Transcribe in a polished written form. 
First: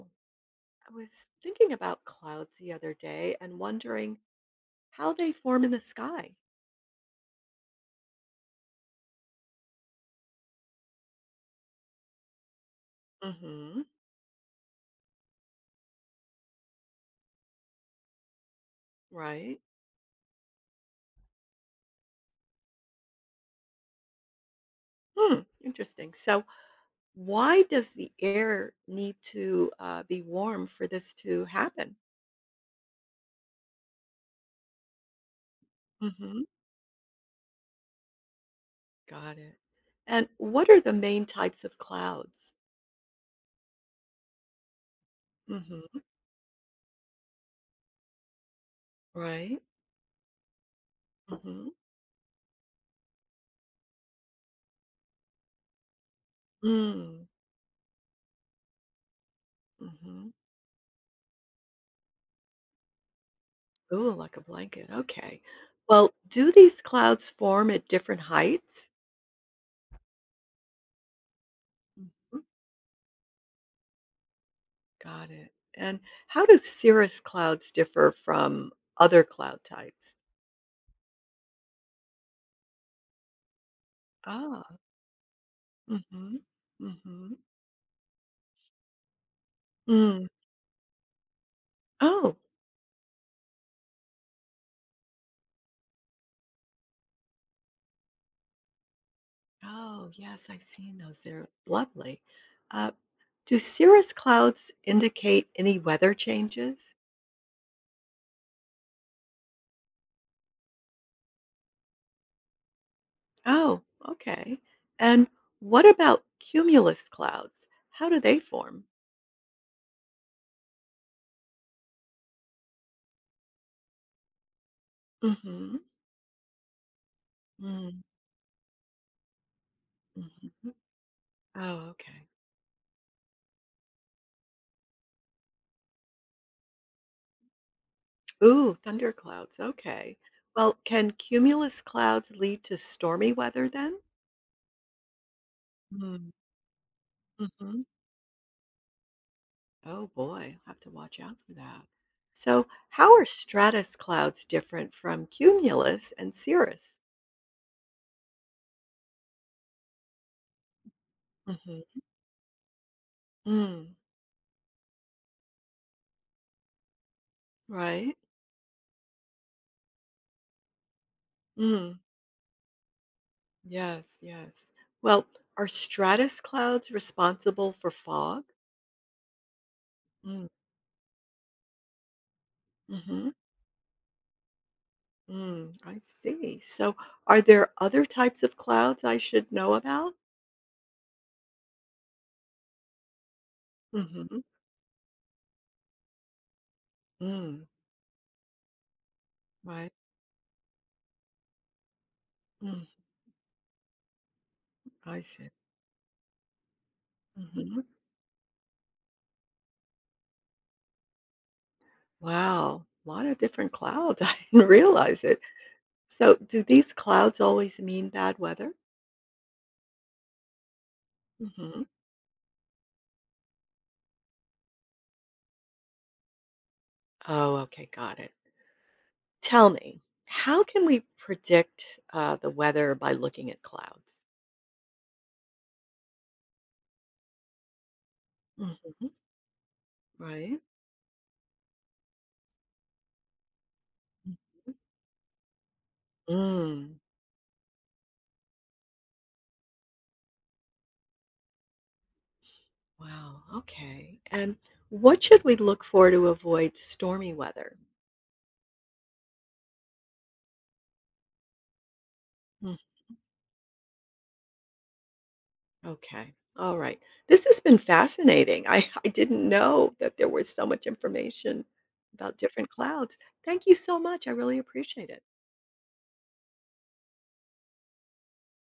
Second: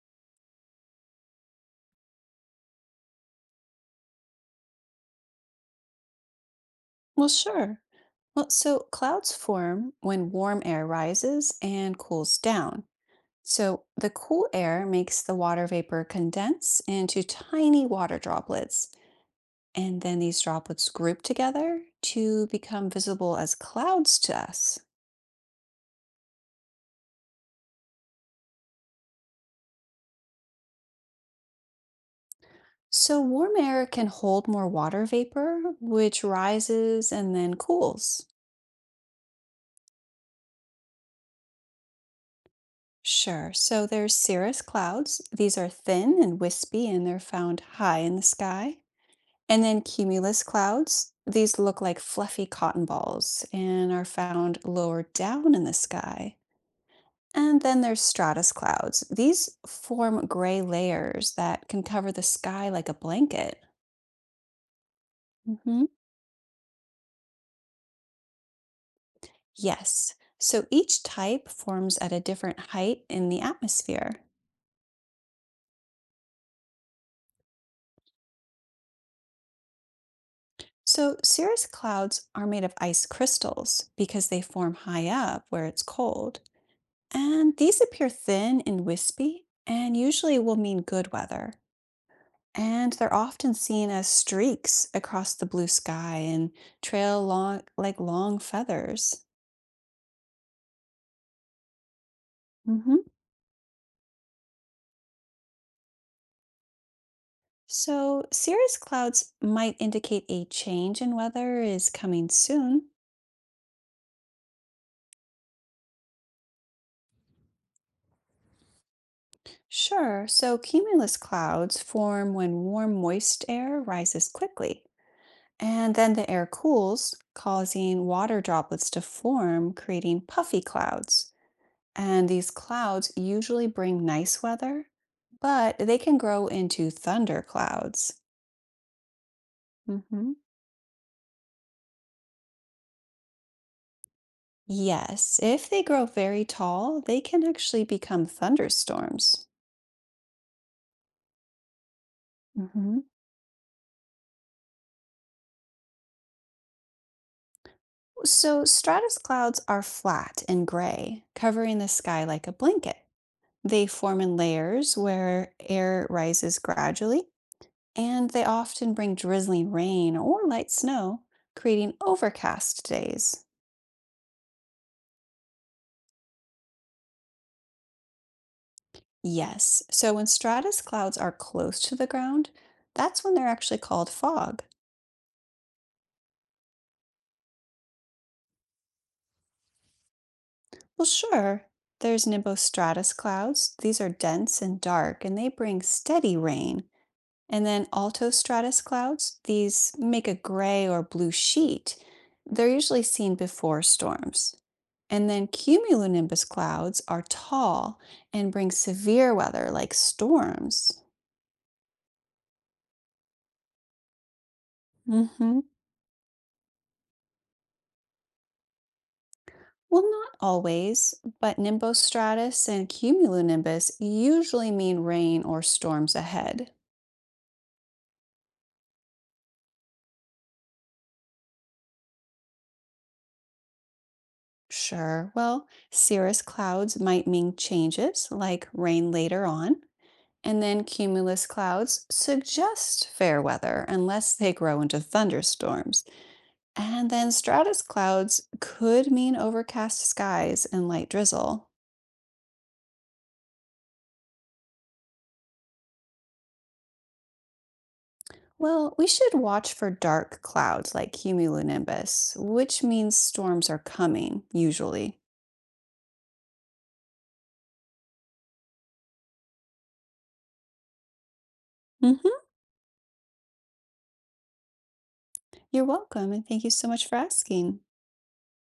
I was thinking about clouds the other day and wondering how they form in the sky. Well, sure. So clouds form when warm air rises and cools down. hmm So the cool air makes the water vapor condense into tiny water droplets. Right. And then these droplets group together to become visible as clouds to us. Hmm, interesting. So, why does the air need to be warm for this to happen? So warm air can hold more water vapor, which hmm rises and then cools. Got it. And what are the main types of clouds? Sure. So there's cirrus clouds. These are Mm-hmm. thin and wispy, and they're found high in the sky. Right? And then cumulus clouds. These Mm-hmm. look like fluffy cotton balls and are found lower down in the sky. Right And then there's stratus clouds. These hmm mm form hmm gray layers that can cover the sky like a blanket. ooh, like a blanket. Okay. Mhm. Well, do these clouds form at different heights? Yes. So each type forms at a different height in the atmosphere. Got it. And how do cirrus clouds differ from other cloud types? So cirrus clouds are made of ice crystals because they Ah, form high up where it's mm-hmm, cold. mm-hmm, And these appear thin and wispy and mm. usually will mean good weather. Oh, And they're often seen as streaks across the blue sky and trail long like long feathers. oh, yes, I've seen those. They're lovely. Uh, Mhm. do cirrus clouds indicate any weather changes? So, cirrus clouds might indicate a change in weather is coming soon. Oh, okay. And what about cumulus clouds? How do they form? Sure, so cumulus clouds form when warm, moist air rises quickly, Mm-hmm, and then the air cools, causing water droplets to form, creating puffy mm-hmm. clouds. Oh, okay. And these clouds usually bring nice weather, but they can grow into thunder clouds. Ooh, thunderclouds. Okay. hmm Well, can cumulus clouds lead to stormy weather then? Yes, if they grow Mm, very tall, they can actually mhm. become thunderstorms. Oh boy, I'll have to watch out for that. So, hmm how are stratus clouds different from cumulus and cirrus? So, stratus clouds are flat and gray, covering the Mhm. sky like a blanket. They Mm, form in layers where air rises gradually, right? and they often bring drizzling rain or light snow, creating Mm, overcast days. yes, yes. Well, are stratus clouds responsible for fog? Yes. So when Mm. stratus clouds are close to the ground, that's Mm-hmm. when they're actually called fog. Mm, I see. So, are there other types of clouds I should know about? Well, sure. There's nimbostratus clouds. These are dense and dark, and they bring steady rain. And Mm, then altostratus clouds, right. these make a gray or blue sheet. They're Mm, usually seen before storms. I And then see. cumulonimbus clouds are Mhm. tall and bring severe weather like storms. Wow, a lot of different clouds. I didn't realize it. Mhm. So, do these clouds always mean bad weather? Well, not always, but Mhm. nimbostratus and cumulonimbus usually mean rain or storms ahead. Oh, okay, got it. Tell me, how can we predict, the weather by looking at clouds? Sure, well, cirrus clouds might mean changes, like Mhm. rain later on, and Right? then cumulus clouds suggest fair weather unless they grow into thunderstorms. Mm. And then stratus clouds could mean overcast skies and light drizzle. Wow, okay. And what should we look for to avoid stormy weather? Well, we should watch for dark clouds like cumulonimbus, which means storms are coming, usually. Okay. All right. This has been fascinating. I didn't know that there was so much information about hmm different clouds. Thank you so much. I really appreciate it. You're welcome, and thank you so much for asking.